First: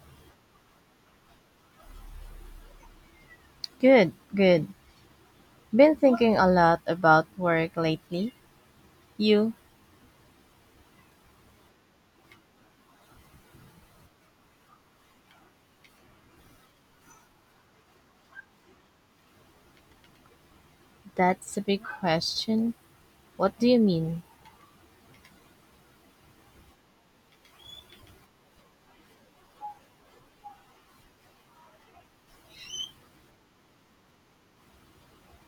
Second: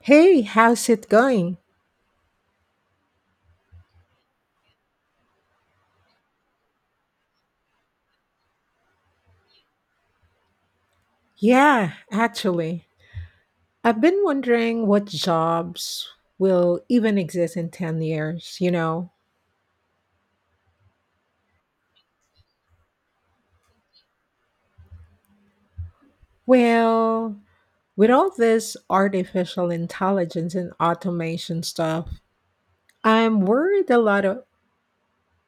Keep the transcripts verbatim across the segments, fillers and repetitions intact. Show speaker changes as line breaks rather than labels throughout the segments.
Hey, how's it going?
Good, good. Been thinking a lot about work lately. You,
Yeah, actually, I've been wondering what jobs will even exist in ten years, you know?
that's a big question. What do you mean?
Well, with all this artificial intelligence and automation stuff, I'm worried a lot of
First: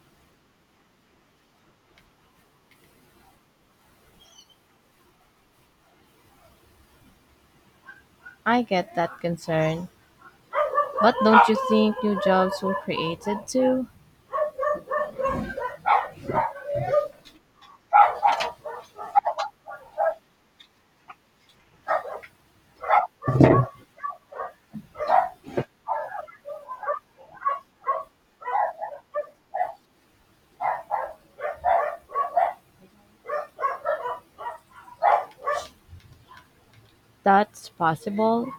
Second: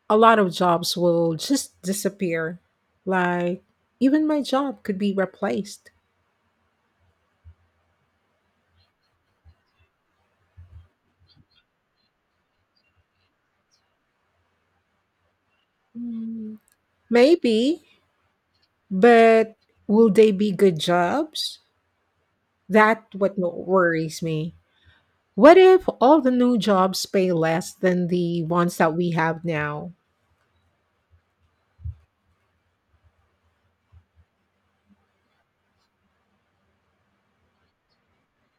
a lot of jobs will just disappear. Like even my job could be replaced.
I get that concern. But don't you think new jobs were created too?
Mm, maybe, but will they be good jobs? That what worries me. What if all the new jobs pay less than the ones that we have now?
That's possible,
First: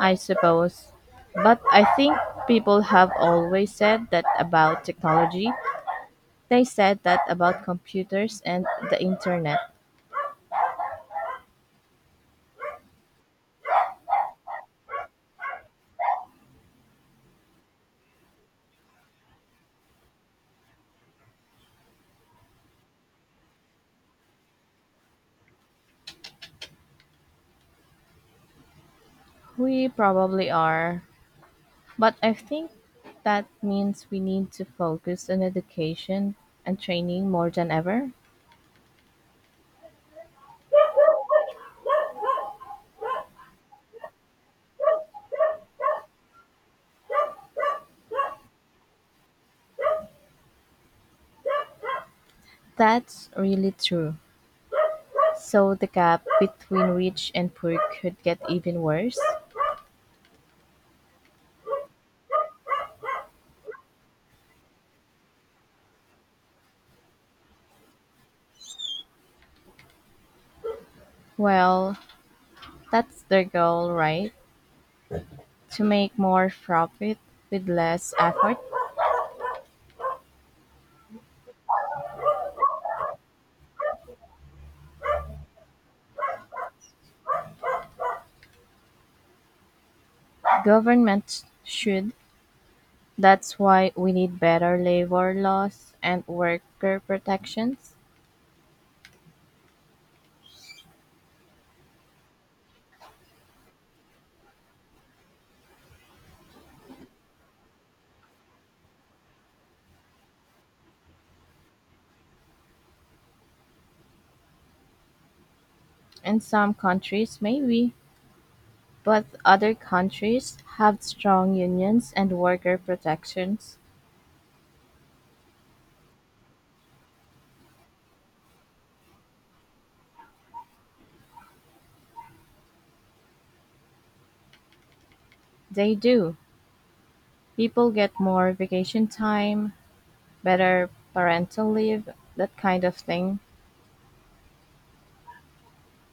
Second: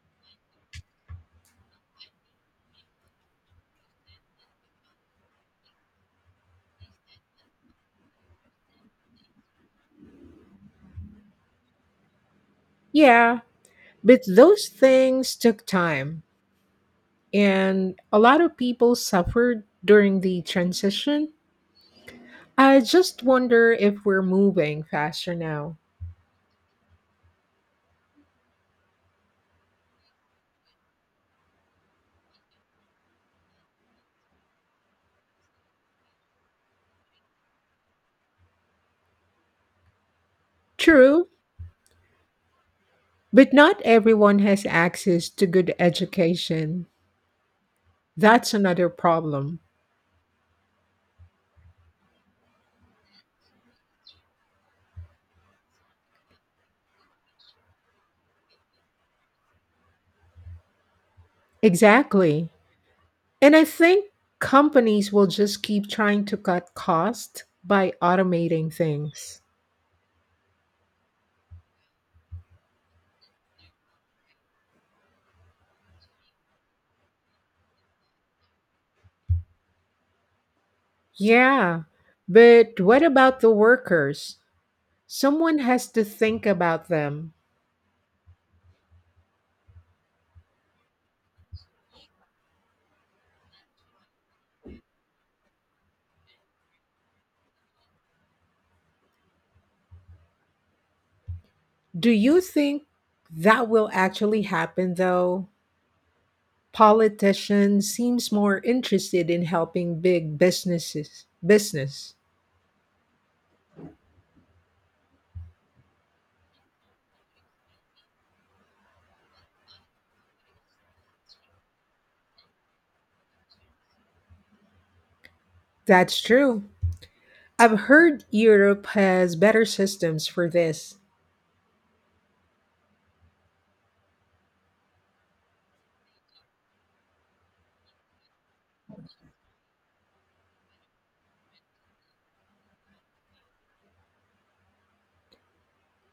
I suppose. But I think people have always said that about technology. They said that about computers and the internet.
Yeah, but those things took time, and a lot of people suffered during the transition. I just wonder if we're moving faster now.
We probably are. But I think that means we need to focus on education and training more than ever.
True, but not everyone has access to good education. That's another problem.
That's really true. So the gap between rich and poor could get even worse.
Exactly. And I think companies will just keep trying to cut costs by automating things.
Well, that's their goal, right? To make more profit with less effort.
Yeah, but what about the workers? Someone has to think about them.
Government should. That's why we need better labor laws and worker protections.
Do you think that will actually happen though? Politicians seems more interested in helping big businesses. Business.
In some countries, maybe. But other countries have strong unions and worker protections.
That's true. I've heard Europe has better systems for this.
They do. People get more vacation time, better parental leave, that kind of thing.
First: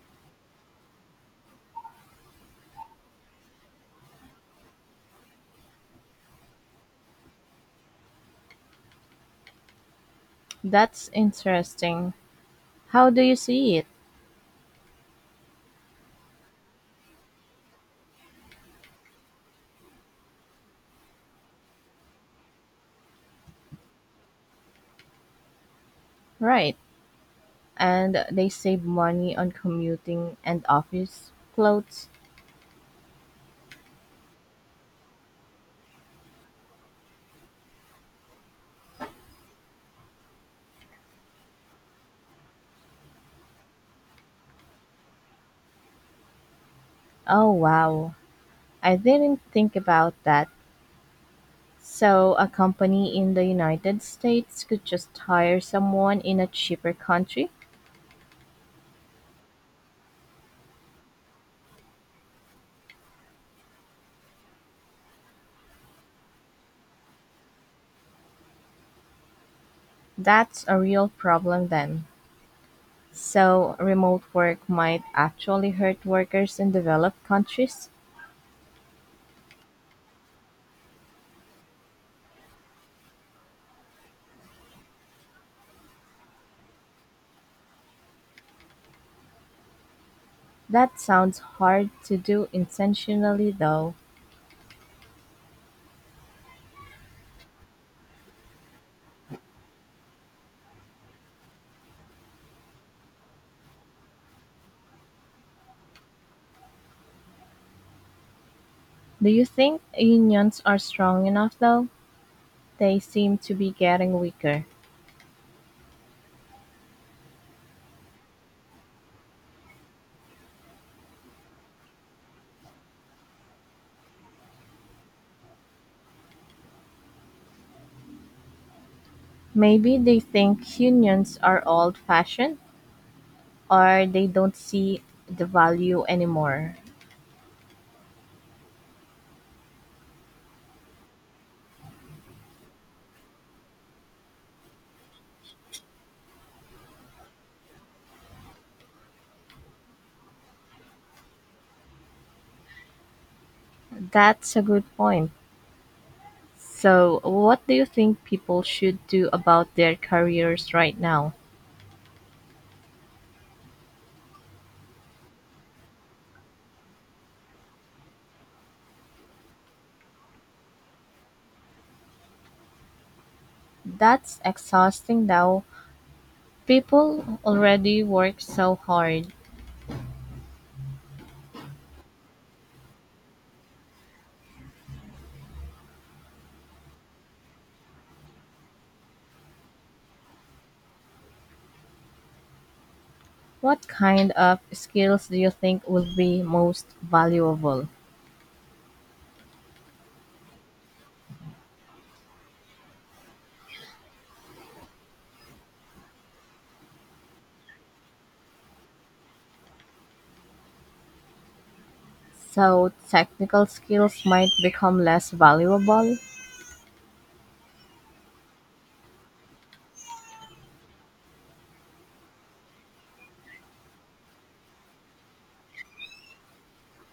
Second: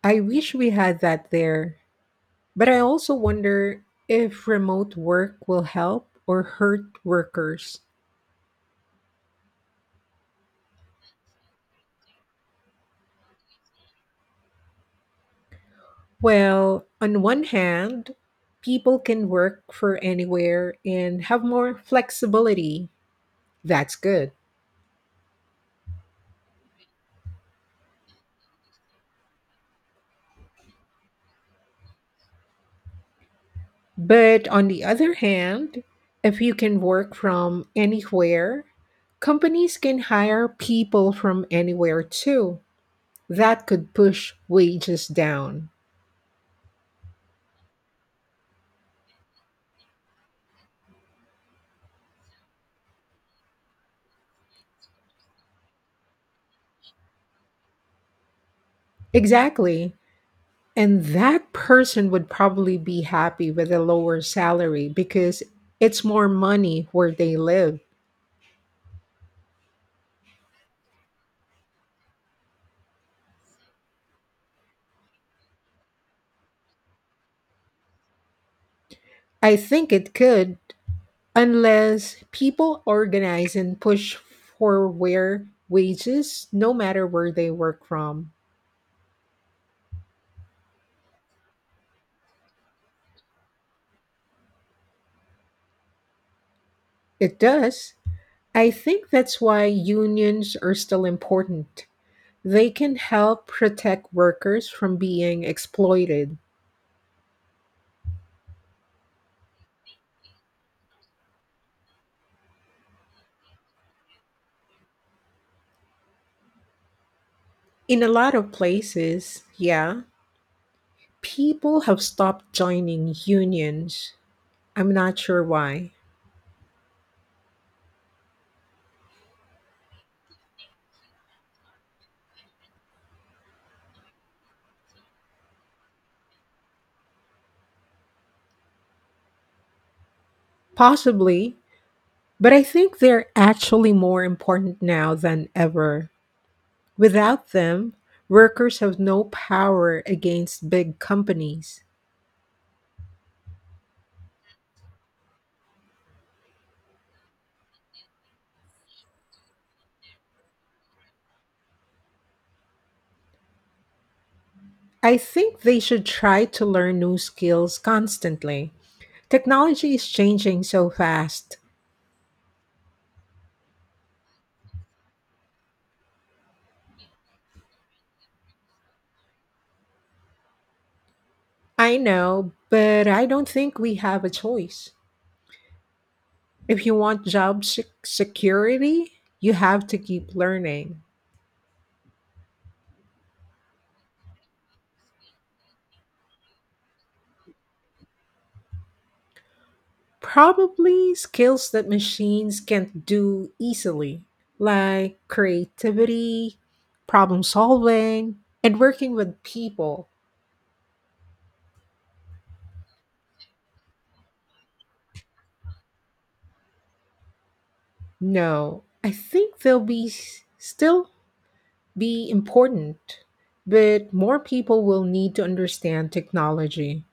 I wish we had that there. But I also wonder if remote work will help or hurt workers.
That's interesting. How do you see it?
Well, on one hand, people can work for anywhere and have more flexibility. That's good.
Right. And they save money on commuting and office clothes.
But on the other hand, if you can work from anywhere, companies can hire people from anywhere too. That could push wages down.
Oh, wow. I didn't think about that. So, a company in the United States could just hire someone in a cheaper country?
Exactly. And that person would probably be happy with a lower salary because it's more money where they live.
That's a real problem then. So, remote work might actually hurt workers in developed countries?
I think it could, unless people organize and push for fair wages, no matter where they work from,
That sounds hard to do intentionally, though.
it does. I think that's why unions are still important. They can help protect workers from being exploited.
Do you think unions are strong enough, though? They seem to be getting weaker.
In a lot of places, yeah, people have stopped joining unions. I'm not sure why.
Maybe they think unions are old fashioned, or they don't see the value anymore.
Possibly, but I think they're actually more important now than ever. Without them, workers have no power against big companies.
That's a good point. So, what do you think people should do about their careers right now?
I think they should try to learn new skills constantly. Technology is changing so fast.
That's exhausting though. People already work so hard.
I know, but I don't think we have a choice. If you want job sec- security, you have to keep learning.
What kind of skills do you think would be most valuable?
Probably skills that machines can't do easily, like creativity, problem solving, and working with people.
So, technical skills might become less valuable?
No, I think they'll be s- still be important, but more people will need to understand technology.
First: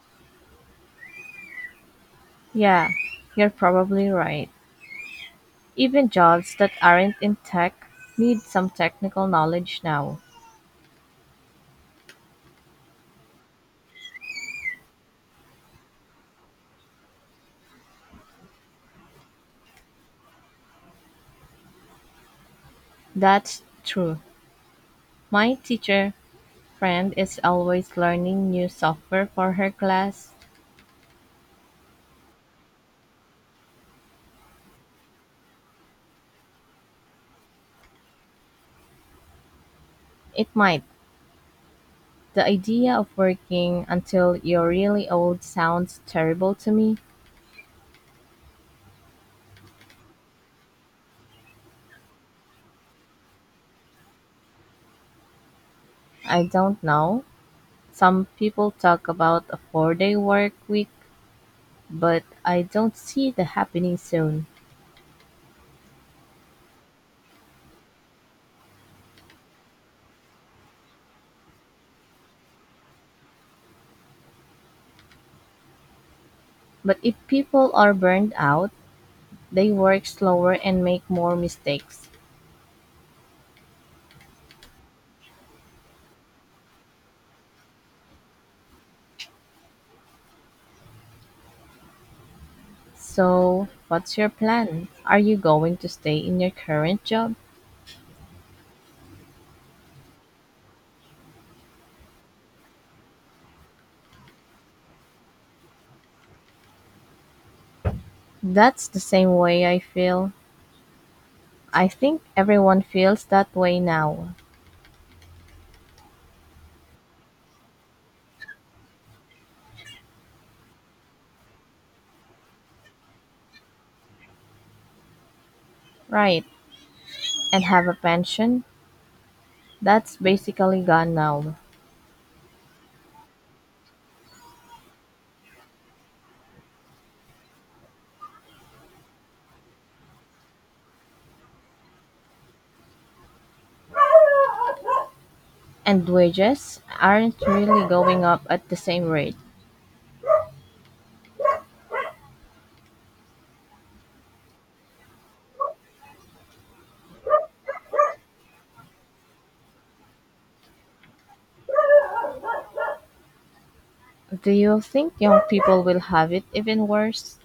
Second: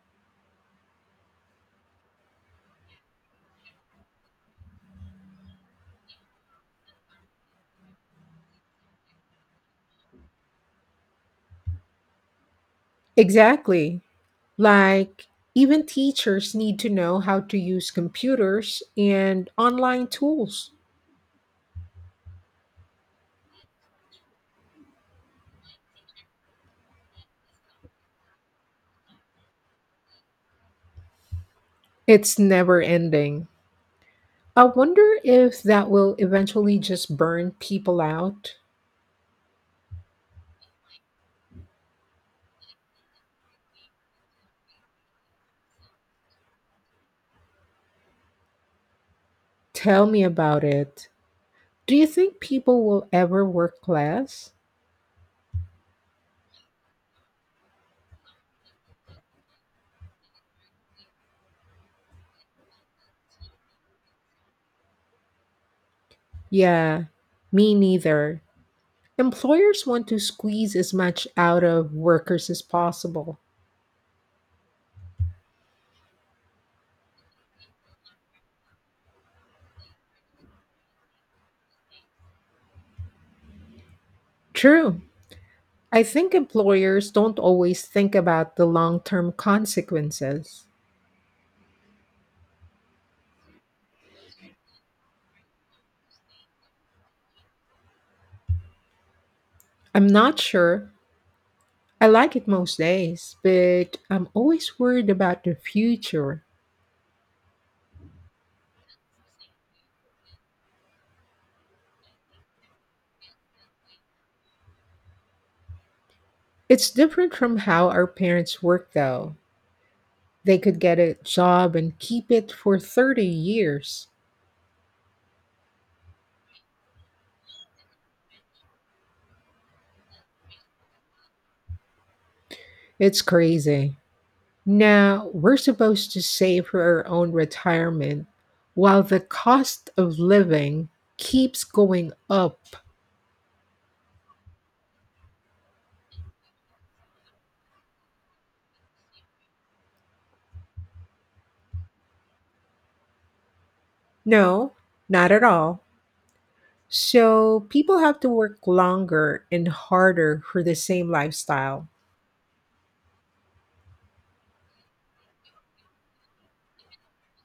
Yeah, you're probably right. Even jobs that aren't in tech need some technical knowledge now.
Exactly. Like even teachers need to know how to use computers and online tools.
That's true. My teacher friend is always learning new software for her class.
It's never ending. I wonder if that will eventually just burn people out.
It might. The idea of working until you're really old sounds terrible to me.
Tell me about it. Do you think people will ever work less?
I don't know. Some people talk about a four day work week, but I don't see the happening soon.
Yeah, me neither. Employers want to squeeze as much out of workers as possible.
But if people are burned out, they work slower and make more mistakes.
True. I think employers don't always think about the long term consequences.
So, what's your plan? Are you going to stay in your current job?
I'm not sure. I like it most days, but I'm always worried about the future.
That's the same way I feel. I think everyone feels that way now.
It's different from how our parents worked, though. They could get a job and keep it for thirty years.
Right. And have a pension? That's basically gone now.
It's crazy. Now, we're supposed to save for our own retirement while the cost of living keeps going up.
And wages aren't really going up at the same rate.
No, not at all. So, people have to work longer and harder for the same lifestyle.
Do you think young people will have it even worse?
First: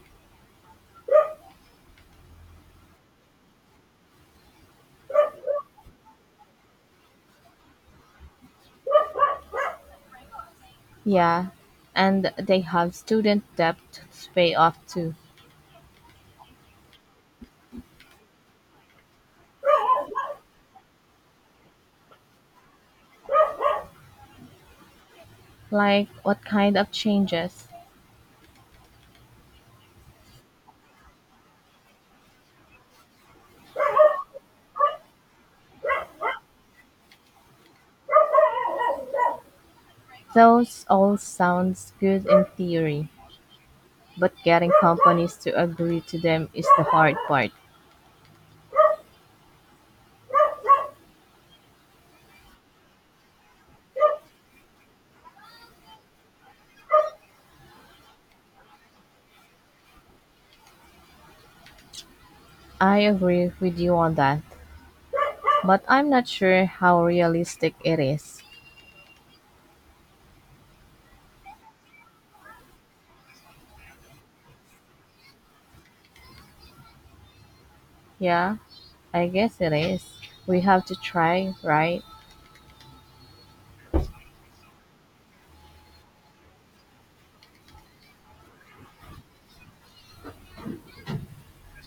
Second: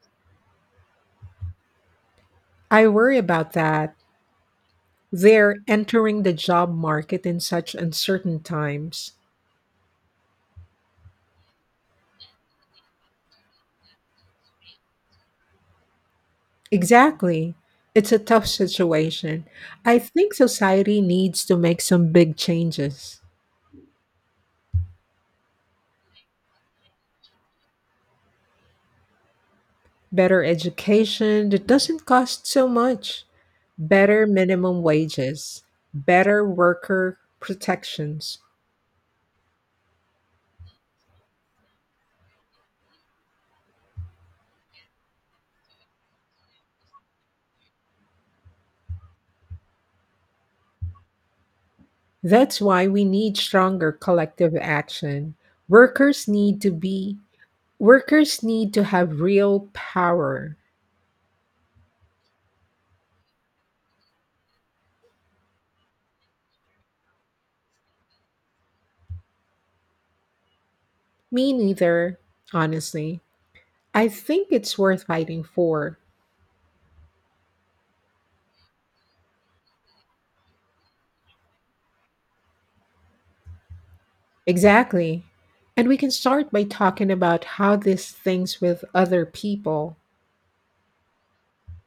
I worry about that. They're entering the job market in such uncertain times.
Yeah, and they have student debt to pay off too.
Exactly. It's a tough situation. I think society needs to make some big changes.
Like, what kind of changes?
Better education that doesn't cost so much, better minimum wages, better worker protections.
Those all sounds good in theory, but getting companies to agree to them is the hard part.
That's why we need stronger collective action. Workers need to be Workers need to have real power.
I agree with you on that, but I'm not sure how realistic it is.
Me neither, honestly. I think it's worth fighting for.
Yeah. I guess it is. We have to try, right?
Exactly. And we can start by talking about how this things with other people.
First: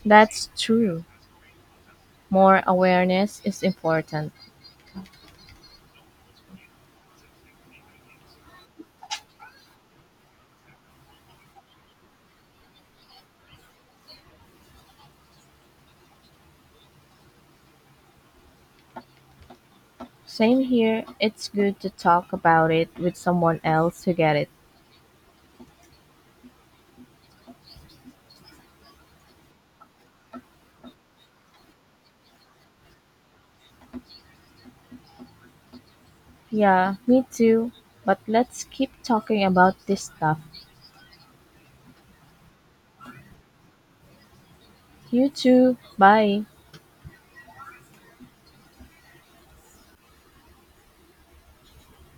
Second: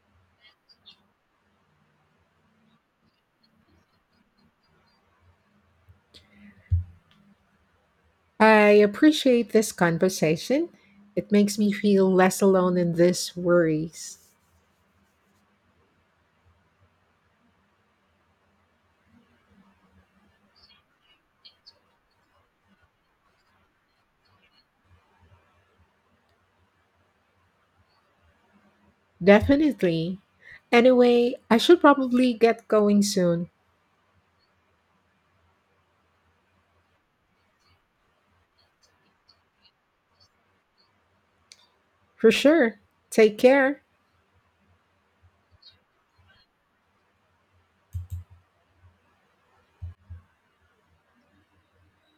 That's true. More awareness is important.
I appreciate this conversation. It makes me feel less alone in these worries.
Same here. It's good to talk about it with someone else who get it.
Definitely. Anyway, I should probably get going soon.
Yeah, me too. But let's keep talking about this stuff.
For sure. Take care.
You too. Bye.